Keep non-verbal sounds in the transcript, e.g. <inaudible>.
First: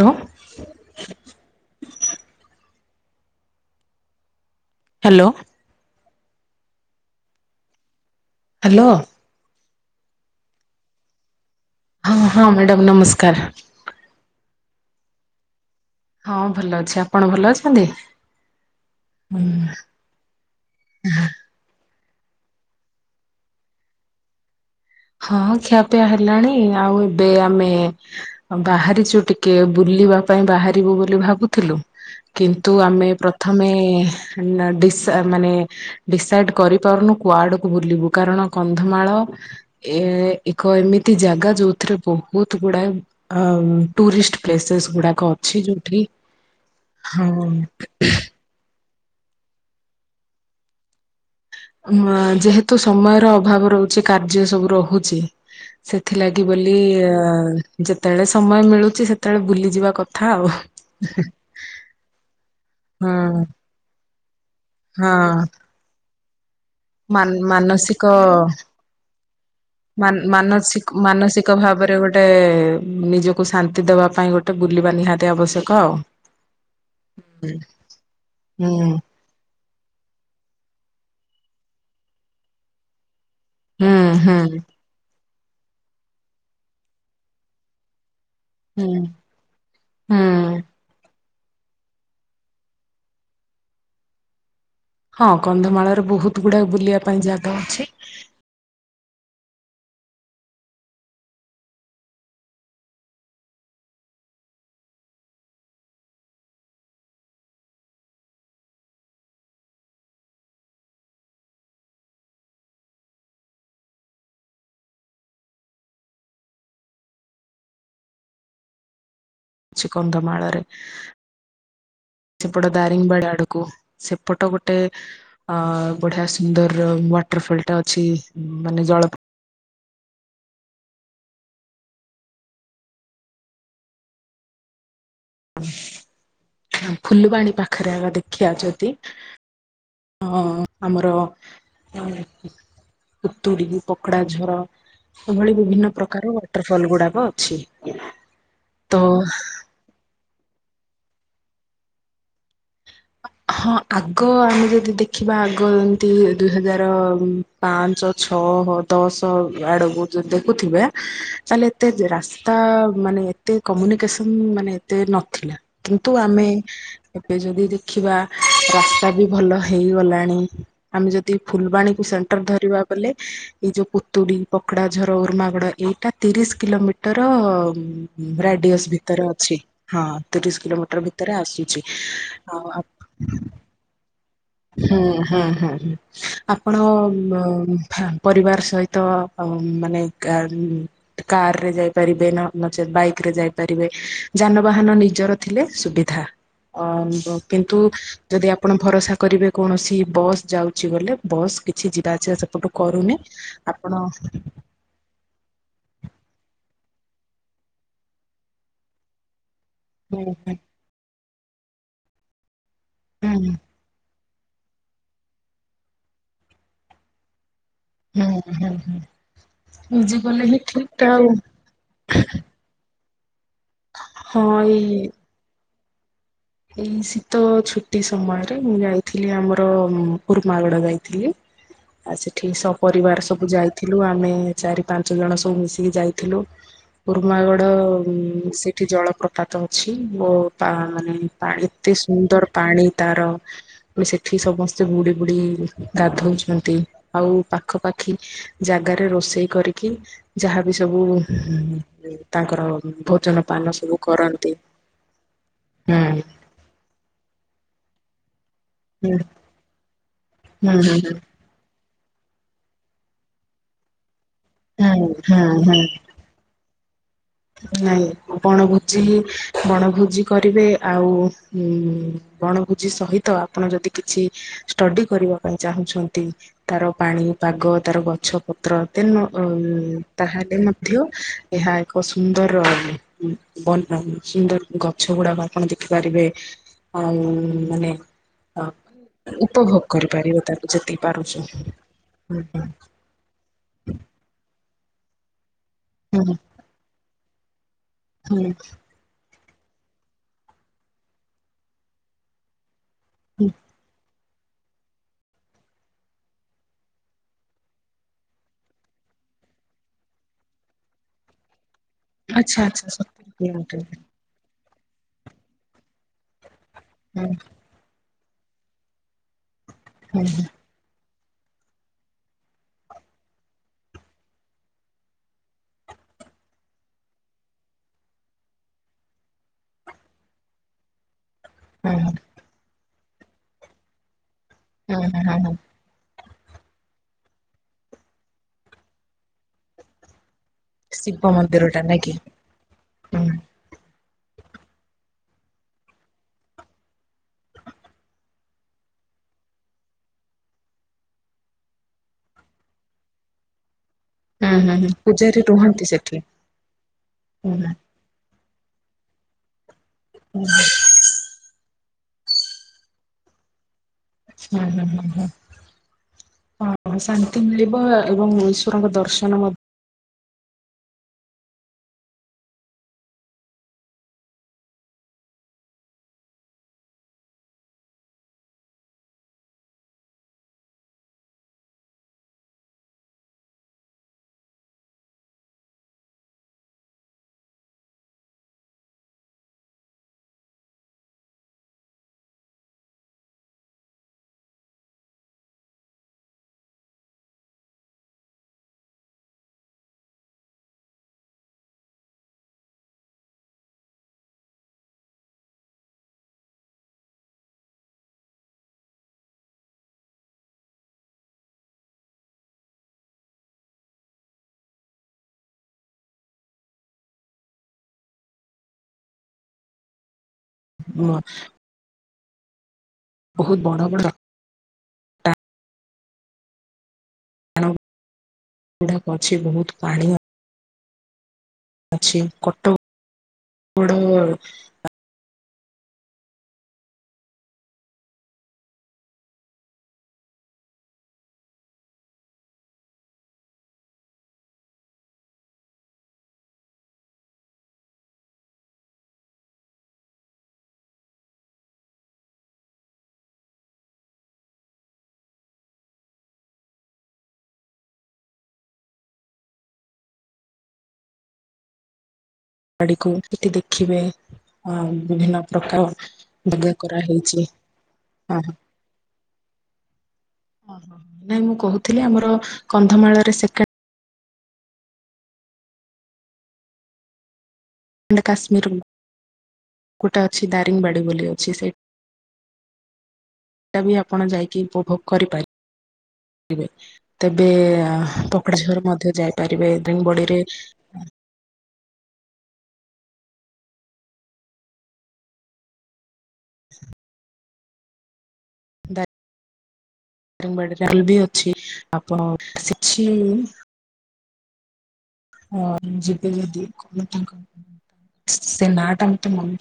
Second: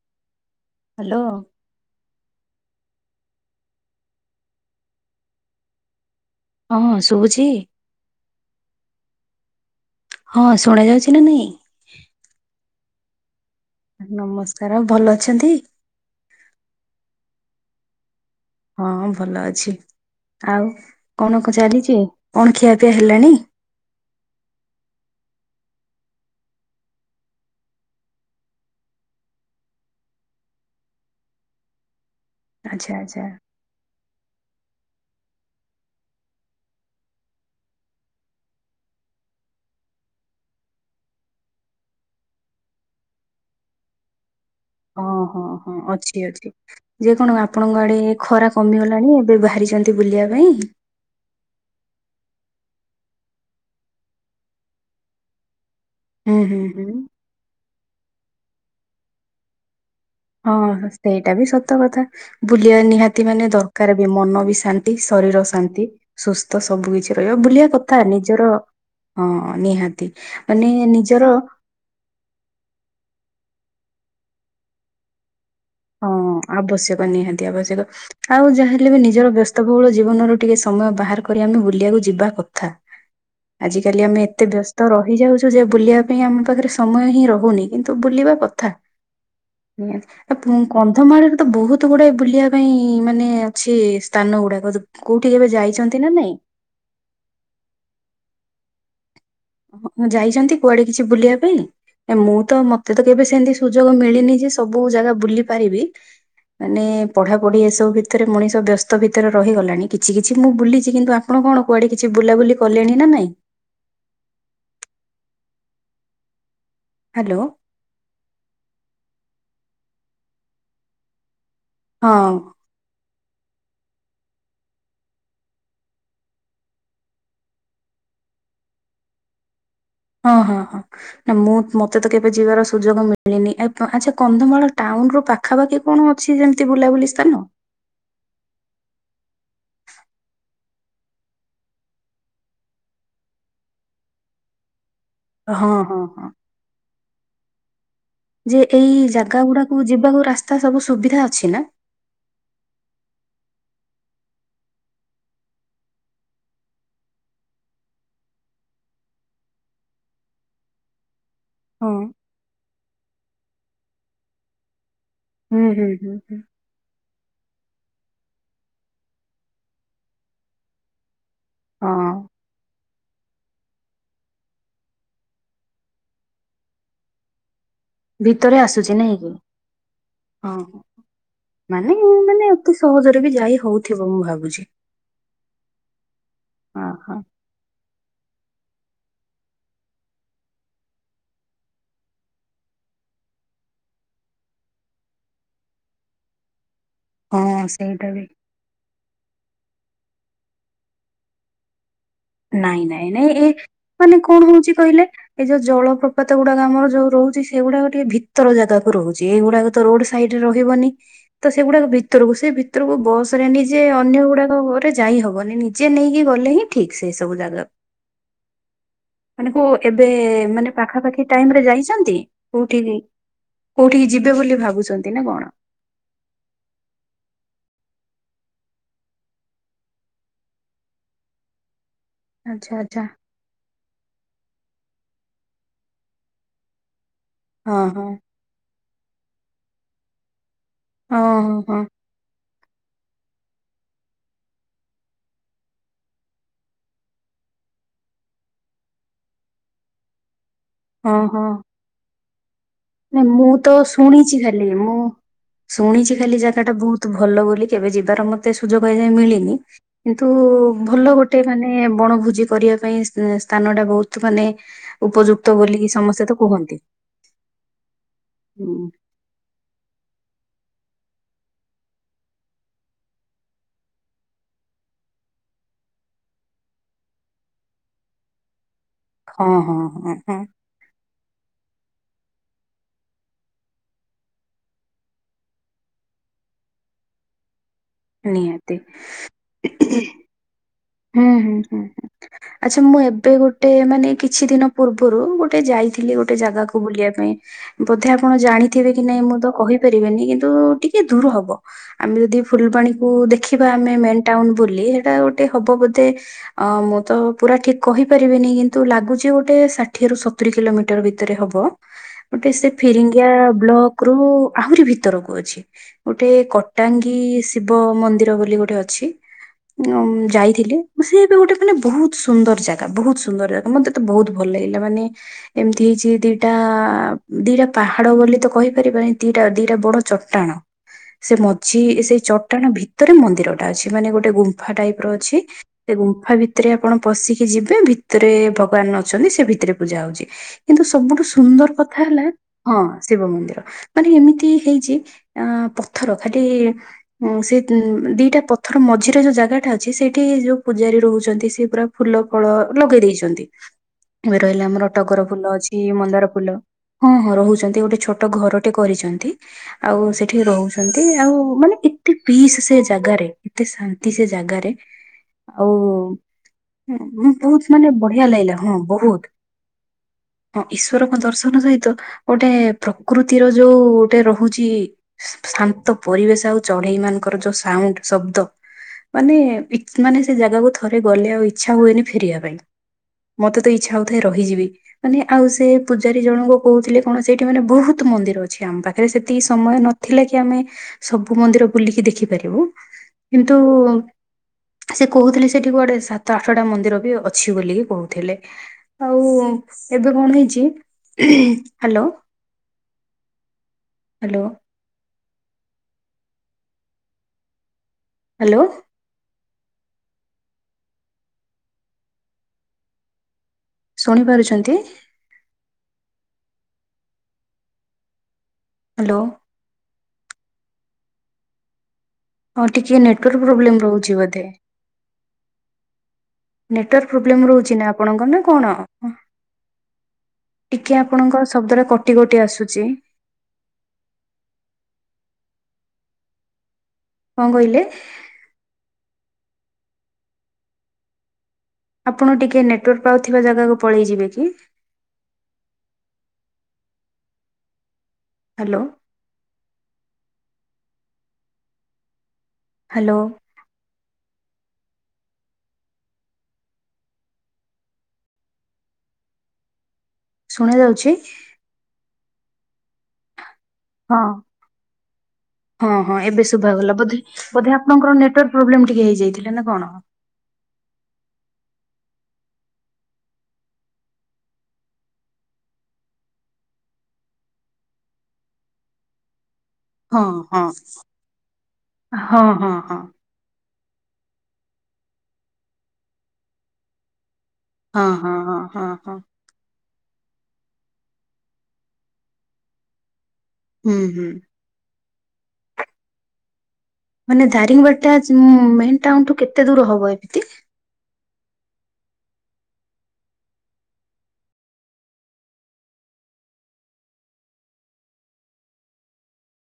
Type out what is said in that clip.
Hello. Hello. Hello. ହଁ ଶୁଭୁଛି। Hello. ହଁ ଶୁଣା ଯାଉଛି ନା ନାଇଁ। ହଁ ହଁ ମ୍ୟାଡ଼ାମ ନମସ୍କାର। ନମସ୍କାର ଆଉ ଭଲ ଅଛନ୍ତି? ହଁ ଭଲ ଅଛି ଆପଣ ଭଲ ଅଛନ୍ତି? ହଁ ଭଲ ହୁଁ। ଅଛି ଆଉ କନକ ଚାଲିଛି କଣ ଖିଆପିଆ ହେଲାଣି। ହଁ ଖିଆପିଆ ହେଲାଣି ଆଉ ଏବେ ଆମେ ଆଉ ବାହାରିଛୁ ଟିକେ ବୁଲିବା ପାଇଁ ବାହାରିବୁ ବୋଲି ଭାବୁଥିଲୁ। କିନ୍ତୁ ଆଚ୍ଛା ଆମେ ଆଚ୍ଛା ପ୍ରଥମେ ନା ଡିସ ମାନେ ଡିସାଇଡ କରିପାରୁନୁ କୁଆଡକୁ ବୁଲିବୁ କାରଣ କନ୍ଧମାଳ ଏ ଏକ ଏମିତି ଜାଗା ଯୋଉଥିରେ ବହୁତ ଗୁଡାଏ ଅ ଟୁରିଷ୍ଟ ପ୍ଲେସେସ୍ ଗୁଡାକ ଓହୋ ଅଛି ହଁ ଯୋଉଠି ଅଛି ଅଛି ଯେ କଣ ହଁ ଆପଣଙ୍କ ଆଡେ ଖରା କମିଗଲାଣି ଏବେ ବାହାରିଛନ୍ତି ବୁଲିଆ ପାଇଁ। ଆଁ ଯେହେତୁ ସମୟର ଅଭାବ ରହୁଛି କାର୍ଯ୍ୟ ସବୁ ରହୁଛି ହୁଁ ସେଥିଲାଗି ହୁଁ ବୋଲି ହୁଁ ଅ ଯେତେବେଳେ ସମୟ ମିଳୁଛି ସେତେବେଳେ ବୁଲିଯିବା କ ହଁ ସେଇଟା ବି ସତ କଥା। ବୁଲିବା ନିହାତି ହୁଁ। ମାନେ ଦରକାର ବି ମନ ବି ଶାନ୍ତି ହଁ ଶରୀର ଶାନ୍ତି ସୁସ୍ଥ ସବୁ କିଛି ମାନ ରହିବ ବୁଲିବା କଥା ମାନସିକ ନିଜର ହଁ ନିହାତି ମାନେ ନିଜର ଟେ ନିଜକୁ ଶାନ୍ତି ଦେବା ପାଇଁ ଗୋଟେ ବୁଲିବା ନିହାତି ଆବଶ୍ୟ ହଁ ଆବଶ୍ୟକ ନିହାତି ଆବଶ୍ୟକ ଆଉ ଯାହା ହୁଁ ହେଲେ ବି ନିଜର ବ୍ୟସ ତକୁ ବହୁଳ ଜୀବନରୁ ଟିକେ ସମୟ ବାହାର କରି ଆମେ ବୁଲିବାକୁ ଯିବା କଥା। ହୁଁ ଆଜିକାଲି ଆମେ ହୁଁ ଏତେ ବ୍ୟସ ତ ରହିଯାଉଛୁ ଯେ ବୁଲିବା ପାଇଁ ଆମ ପାଖରେ ସମୟ ହିଁ ରହୁନି କିନ୍ତୁ ବୁଲିବା କ ଥା ହୁଁ ନି ହୁଁ। କନ୍ଧମାଳରେ ତ ବହୁତ ଗୁଡାଏ ବୁଲିବା ପାଇଁ ମାନେ ଅଛି ସ୍ଥାନ ଗୁଡାକ କୋଉଠି ହଁ କେବେ ଯାଇଛନ୍ତି କନ୍ଧମାଳରେ ନା ନାଇଁ? ବହୁତୁ ଗୁଡାଏ ବୁଲିଆ ପାଇଁ ଜାଗା ଅଛି। ହଁ ଯାଇଛନ୍ତି କୁଆଡେ କିଛି ବୁଲିଆ ପାଇଁ? ମୁଁ ତ ମତେ ତ କେବେ ସେମିତି ସୁଯୋଗ ମିଳିନି ଯେ ସବୁ ଜାଗା ବୁଲି ପାରିବି ମାନେ ପଢ଼ାପଢି ଏସବୁ ଭିତରେ ମଣିଷ ବ୍ୟସ୍ତ ଭିତରେ ରହିଗଲାଣି କିଛି କିଛି ମୁଁ ବୁଲିଛି କିନ୍ତୁ ଆ ଆପଣ କଣ କୁଆଡେ କିଛି ବୁଲାବୁଲି କଲେଣି ନାଇଁ? ହ୍ୟାଲୋ। ଛି କନ୍ଧମାଳରେ। ହଁ। ସେପଟ ଦାରିଙ୍ଗବାଡ ଆଡକୁ ସେପଟ ଗୋଟେ ଅ ବଢିଆ ସୁନ୍ଦର ୱାଟର ଫଲ ଟା ଅଛି ମାନେ ଜଳ ହଁ ହଁ ହଁ। ନା ମୁଁ ମତେ ତ କେବେ ଯିବାର ସୁଯୋଗ ମିଳିନି ଆ ଆଚ୍ଛା କନ୍ଧମାଳ ଟାଉନ ରୁ ପା ପାଖାପାଖି କଣ ଅଛି ଯେମିତି ବୁଲାବୁଲି ସ୍ଥାନ? ଫୁଲବାଣୀ ପାଖରେ ଦେଖିବା ଯଦି ହଁ ଆମର ଅମ୍ ଉତୁଡ଼ି ପକଡା ଝର ଏଭଳି ହଁ ବିଭିନ୍ନ ହଁ ହଁ। ପ୍ରକାର ୱାଟର ଫଲ ଗୁଡାକ ଅଛି। ଯେ ଏଇ ତ ଜାଗା ଗୁଡାକୁ ଯିବାକୁ ରାସ୍ତା ସବୁ ସୁବିଧା ଅଛି ନା? ହଁ ଆଗ ଆମେ ଯଦି ଦେଖିବା ଆଗ ଏମିତି ଦୁଇ ହଜାର ଉଁ ପାଞ୍ଚ ଛହ ଦଶ ଆଡକୁ ଯଦି ଦେଖୁଥିବେ ତାହଲେ ହଁ ଏତେ ରାସ୍ତା ମାନେ ଏତେ କମ୍ୟୁନିକେସନ ମାନେ ଏତେ ନ ଥିଲା ହୁଁ ହୁଁ ହୁଁ କିନ୍ତୁ ହୁଁ। ଆମେ ଏବେ ଯଦି ଦେଖିବା ରାସ୍ତା ବି ଭଲ ହେଇଗଲାଣି। ଆମେ ଯଦି ଫୁଲବାଣୀକୁ ହଁ ସେଣ୍ଟର ଧରିବା ବୋଲେ ଏଇ ଯୋଉ ପୁତୁଡି ପକଡା ଝର ଉର୍ମାଗଡ ଏଇଟା ତିରିଶ କିଲୋମିଟର ଭିତରେ ରାଡିଅସ୍ ଆସୁଛି ନାଇଁ ଭିତରେ କି ହଁ। ଅଛି ହଁ ତିରିଶ ହଁ। କିଲୋମିଟର ଭିତରେ ଆସୁଛି। ମାନେ ମାନେ ଅତି ଆଉ ସହଜରେ ବି ଯାଇ ହଉଥିବ ମୁଁ ଭାବୁଛି। ହୁଁ ହୁଁ ହୁଁ ହୁଁ। ଆପଣ ହଁ ହଁ। ମଁ ପରିବାର ସହିତ ମାନେ ଗା କାର ରେ ଯାଇପାରିବେ ନ ନଚେତ୍ ବାଇକ ରେ ଯାଇପାରିବେ ଯାନବାହାନ ନିଜର ଥିଲେ ସୁବିଧା ଅ ହଁ କିନ୍ତୁ ସେଇଟା ବି ଯଦି ଆ ଆପଣ ଭରସା କରିବେ କୌଣସି ବସ୍ ଯାଉଛି ବୋଲେ ବସ୍ କିଛି ଯିବା ଆସିବା ସେପଟୁ କରୁନି ଆପଣ ଚି କହିଲେ। ଏଇ ଯୋଉ ଜଳପ୍ରପାତ ଗୁଡାକ ଆମର ଯୋଉ ରହୁଛି ସେଗୁଡାକ ଟିକେ ଭିତର ଜାଗା କ ରହୁଛି। ଏଇଗୁଡାକ ରୋଡ ହୁଁ ସାଇଡରେ ହୁଁ ରହିବନି ତ ସେଗୁଡାକ ଭିତରକୁ ସେ ଭିତରକୁ ବସ ରେ ହୁଁ ଯେ ଅନ୍ୟ ଗୁଡାକ ଗରେ ଯାଇ ହବନି ନିଜେ ନେଇକି ଗଲେ ହିଁ ଠିକ୍ ସେ ସବୁ ଜାଗାକୁ ହୁଁ ହୁଁ ହୁଁ ମାନେ କୋ ଏବେ ନିଜେ ଗଲେ ହିଁ ମାନେ ଠିକ ଟା ଆଉ ପାଖାପାଖି ଟାଇମ ରେ ଯାଇଛନ୍ତି? କୋଉଠି କି କୋଉଠି କି ଯିବେ ବୋଲି ହଁ ଏଇ ଭାବୁଛନ୍ତି ନା କଣ? ଏଇ ଶୀତ ଛୁଟି ସମୟରେ ମୁଁ ଯାଇଥିଲି ଆମର ଉରୁମାଗଡା ଯାଇଥିଲି। ଆଉ ସେଠି ଆଚ୍ଛା ଆଚ୍ଛା ସପରିବାର ସବୁ ଯାଇଥିଲୁ ଆମେ ଚାରି ପାଞ୍ଚ ଜଣ ସବୁ ମିଶିକି ଯାଇଥିଲୁ। ଉରୁମାଗଡ ହଁ ହଁ ସେଠି ଜଳପ୍ରପାତ ଅଛି ମୋ ପା ମାନେ ହଁ ହଁ ପାଣି ହଁ ଏତେ ସୁନ୍ଦର ପାଣି ତାର ପୁଣି ସେଠି ସମସ୍ତେ ବୁଡି ବୁଡି ଗାଧଉଛନ୍ତି ଆଉ ପାଖପାଖି ଜାଗାରେ ରୋଷେଇ କରିକି ଯାହାବି ସବୁ ତାଙ୍କର ନାଇ ଭୋଜନ ମୁଁ ପାନ ତ ସବୁ ଶୁଣିଛି କରନ୍ତି। ଖାଲି ମୁଁ ହୁଁ ଶୁଣିଛି ଖାଲି ଯା ସେଟା ବହୁତ ଭଲ ବୋଲି କେବେ ଯିବାର ମତେ ସୁଯୋଗ ଏଯାଏ ହୁଁ ମିଳିନି କିନ୍ତୁ ହୁଁ ଭଲ ଗୋ ହୁଁ ଗୋଟେ ମାନେ ବଣଭୋଜି କରିବା ପାଇଁ ସ୍ଥା ସ୍ଥାନ ଟା ବହୁତ ମାନେ ହୁଁ ହୁଁ ଉପଯୁକ୍ତ ହୁଁ ବୋଲିକି ସମସ୍ତେ ତ କୁହନ୍ତି। ନାଇଁ ବଣ ହୁଁ, ଭୋଜି। ବଣଭୋଜି କରିବେ ଆଉ ବଣଭୋଜି ସହିତ ଆପଣ ଯଦି କିଛି ଷ୍ଟଡି କରିବା ପାଇଁ ଚାହୁଁଛନ୍ତି ତାର ପାଣି ପାଗ ତାର ଗଛ ପତ୍ର ଦେନ ହଁ ହଁ ହଁ ହଁ ତାହେଲେ ମଧ୍ୟ ଏହା ଏକ ସୁନ୍ଦରବନ ସୁନ୍ଦର ଗଛ ଗୁଡାକ ଆପଣ ଦେଖିପାରିବେ। ଆଉ ମାନେ ନିହାତି ଉପଭୋଗ କରିପାରିବ ତା ଯେତିକି ହୁଁ ପାରୁଛୁ ହୁଁ ହୁଁ। ଆଚ୍ଛା ମୁଁ ଏବେ ଗୋଟେ ମାନେ କିଛି ଦିନ ପୂର୍ବରୁ ଗୋଟେ ଯାଇଥିଲି ଗୋଟେ ହୁଁ ଜାଗାକୁ ବୁଲିବା ପାଇଁ। ବୋଧେ ଆପଣ ହୁଁ ଜାଣିଥିବେ ନାଇ ମୁଁ ତ କହିପାରିବିନି କିନ୍ତୁ ଟିକେ ଦୂର ହବ ଆମେ ଯଦି ଫୁଲଵାଣି କୁ ଦେଖିବା ଆମେ ମେନ ଟାଉନ ବୋଲି ହେଟା ଗୋଟେ ହବ ବୋଧେ ଅ ମୁଁ ତ ପୁରା ଠିକ କହିପାରିବିନି କିନ୍ତୁ ଲାଗୁଛି ଗୋଟେ ଷାଠିଏ ରୁ ସତୁରି କିଲୋମିଟର ଭିତରେ ହବ। ଗୋଟେ ଆଚ୍ଛା ସେ ଆଚ୍ଛା ସତୁରି ଫିରିଙ୍ଗିଆ କିଲୋମିଟର ହୁଁ ବ୍ଲକ ରୁ ଆହୁରି ଭିତରକୁ ଅଛି ଗୋଟେ କ ଟାଙ୍ଗୀ ହୁଁ ଶିବ ମନ୍ଦିର ବୋଲି ଗୋଟେ ଅଛି ଉଁ ଆଁ ହୁଁ ଉଁ ଥିଲେ ସିଏବି ଗୋଟେ ମାନେ ବହୁତ ସୁନ୍ଦର ଜାଗା ବହୁତ ସୁନ୍ଦର ଜାଗା ମତେ ତେ ବହୁତ ଭଲ ଲାଗିଲା ମାନେ ଏମିତି ହେଇଛି ଦିଟା ଦିଟା ପାହାଡ ବୋଲି ତ କହିପାରିବାନି ଦିଟା ଦିଟା ବଡ ଚଟ ଟାଣ ସେ ମଝି ହୁଁ ସେଇ ଚଟାଣ ଭିତରେ ମନ୍ଦିରଟା ଅଛି ମାନେ ଗୋଟେ ଗୁମ୍ଫା ଟାଇପ ର ହୁଁ ଅଛି। ହୁଁ ସେ ଗୁମ୍ଫା ଭିତରେ ଆପଣ ପଶିକି ଯିବେ ଭିତରେ ଭଗବାନ ଅଛନ୍ତି ସେ ଭିତରେ ପୂଜା ହଉଛି। କିନ୍ତୁ ସବୁଠୁ ଶିବ ମନ୍ଦିର ସୁନ୍ଦର ଟା କଥା ନାଇଁ କି? ହେଲା ହଁ ହୁଁ। ଶିବ ମନ୍ଦିର ମାନେ ଏମିତି ହେଇଛି ଆଁ ପଥର ଖାଲି ହଁ ସେ ଦିଟା ପଥର ମଝିରେ ଯୋଉ ଜାଗାଟା ଅ ସେଇଠି ଯୋଉ ପୂଜାରୀ ରହୁଛନ୍ତି, ସେ ପୁରା ଫୁଲ ଫଳ ଲଗେଇ ଦେଇଛନ୍ତି। ଏ ହୁଁ ରହିଲା ହୁଁ ଆମର ହୁଁ। ଟଗର ପୂଜାରୀ ଫୁଲ ଅଛି ରୁହନ୍ତି ସେଠି। ମନ୍ଦାର ଫୁଲ, ହଁ ହଁ ହୁଁ ହୁଁ ରହୁଛନ୍ତି ଗୋଟେ ଛୋଟ ଘର ଗୋଟେ କରିଛନ୍ତି ଆଉ ସେଠି ହୁଁ ରହୁଛନ୍ତି। ଏ ଆଉ ମାନେ ଏତେ ପିସ୍ ସେ ଜାଗାରେ ଏତେ ଶାନ୍ତି ସେ ଜାଗାରେ ହୁଁ ହୁଁ। ଆଉ ହଁ ଶାନ୍ତି ବହୁତ ମିଳିବ ମାନେ ବଢିଆ ଏବଂ ଲାଗିଲା, ହଁ ଈଶ୍ୱରଙ୍କ ବହୁତ ଦର୍ଶନ ମଧ୍ୟ ହଁ ଈଶ୍ୱରଙ୍କ ଦର୍ଶନ ସହିତ ଗୋଟେ ପ୍ରକୃତିର ଯୋଉ ଗୋଟେ ରହୁଛି। ଶାନ୍ତ ପରିବେଶ ଆଉ ଚଢେଇ ମାନଙ୍କର ଯୋଉ ସାଉଣ୍ଡ ଶବ୍ଦ ମାନେ ମାନେ ସେ ଜାଗାକୁ ଥରେ ଗଲେ ଆଉ ଇଚ୍ଛା ହୁଏନି ଫେରିବା ପାଇଁ। ମତେ ତ ଇଚ୍ଛା ହଉଥାଏ ରହିଯିବି। ମାନେ ଆଉ ସେ ପୂଜାରୀ ଜଣଙ୍କୁ କହୁଥିଲେ, କଣ ସେଇଠି ମାନେ ବହୁତ ମନ୍ଦିର ଅଛି। ଆମ ପାଖରେ ସେତିକି ସମୟ ନ ଥିଲା କି ଆମେ ସବୁ ମନ୍ଦିର ବୁଲିକି ଦେଖିପାରିବୁ କିନ୍ତୁ ସେ କହୁଥିଲେ ସେଠି କୁଆଡେ ସାତ ଆଠଟା ମନ୍ଦିର ବି ଅଛି ବୋଲିକି କହୁଥିଲେ। ଆଉ ଏବେ କଣ ହେଇଛି, ହାଲୋ। ହାଲୋ। ହାଲୋ। ଶୁଣିପାରୁଛନ୍ତି। ହାଲୋ। ହଁ। ହଁ ଟିକେ ନେଟୱାର୍କ ବଡ ପ୍ରୋବ୍ଲେମ ବଡ ରହୁଛି ବୋଧେ। ନେଟୱାର୍କ ପ୍ରୋବ୍ଲେମ୍ ଚଟାଣ ରହୁଛି ନା ଆପଣଙ୍କ ନା କଣ? <inaudible> ଅଛି ବହୁତ ପାଣି ଅ ଟିକେ ଆପଣଙ୍କ ଶବ୍ଦରେ କଟି କଟି କଟକ ଆସୁଛି। ବଡ। କଣ କହିଲେ? ଆପଣ ଟିକେ ନେଟୱାର୍କ ପାଉଥିବା ଜାଗାକୁ ପଳେଇଯିବେ କି? ହାଲୋ। ହାଲୋ। ଶୁଣା ଯାଉଚି? ବାଡି କୁ ଟିକେ ଦେଖିବେ ହଁ ଅ ବିଭିନ୍ନ ପ୍ରକାର ହଁ ହଁ ଏବେ <unintelligible> ଶୁଭାଗଲା ବୋଧେ କରାହେଇଚି। ବୋଧେ ଆପଣଙ୍କର ନେଟୱାର୍କ ପ୍ରୋବ୍ଲେମ୍ ଟିକେ ହେଇଯାଇଥିଲା ନା କଣ? ହଁ ହଁ। ନାଇଁ ମୁଁ କହୁଥିଲି ଆମର କନ୍ଧମାଳରେ ସେ କେଣ୍ଡ କାଶ୍ମୀର। ଗୋଟ ହଁ ଅଛି ହଁ ଦାରିଙ୍ଗବାଡ଼ି ବୋଲି ଅଛି। ସେ ହଁ ହଁ ହଁ ଟା ବି ଆପଣ ଯାଇକି ଉପଭୋଗ କରିପାରିବେ। ତେବେ ହଁ ହଁ ହଁ <unintelligible> ହଁ ମଧ୍ୟ ହଁ ଯାଇପାରିବେ। ଦାରିଙ୍ଗବାଡ଼ି ରେ ହୁଁ ହୁଁ। ମାନେ ଦାରିଙ୍ଗବାଡିଟା ମେନ୍ ଟାଉନଠୁ କେତେ ଦୂର ହବ ଏମିତି? <unintelligible> ବି ଅଛି ଆପଣ। <unintelligible> <unintelligible>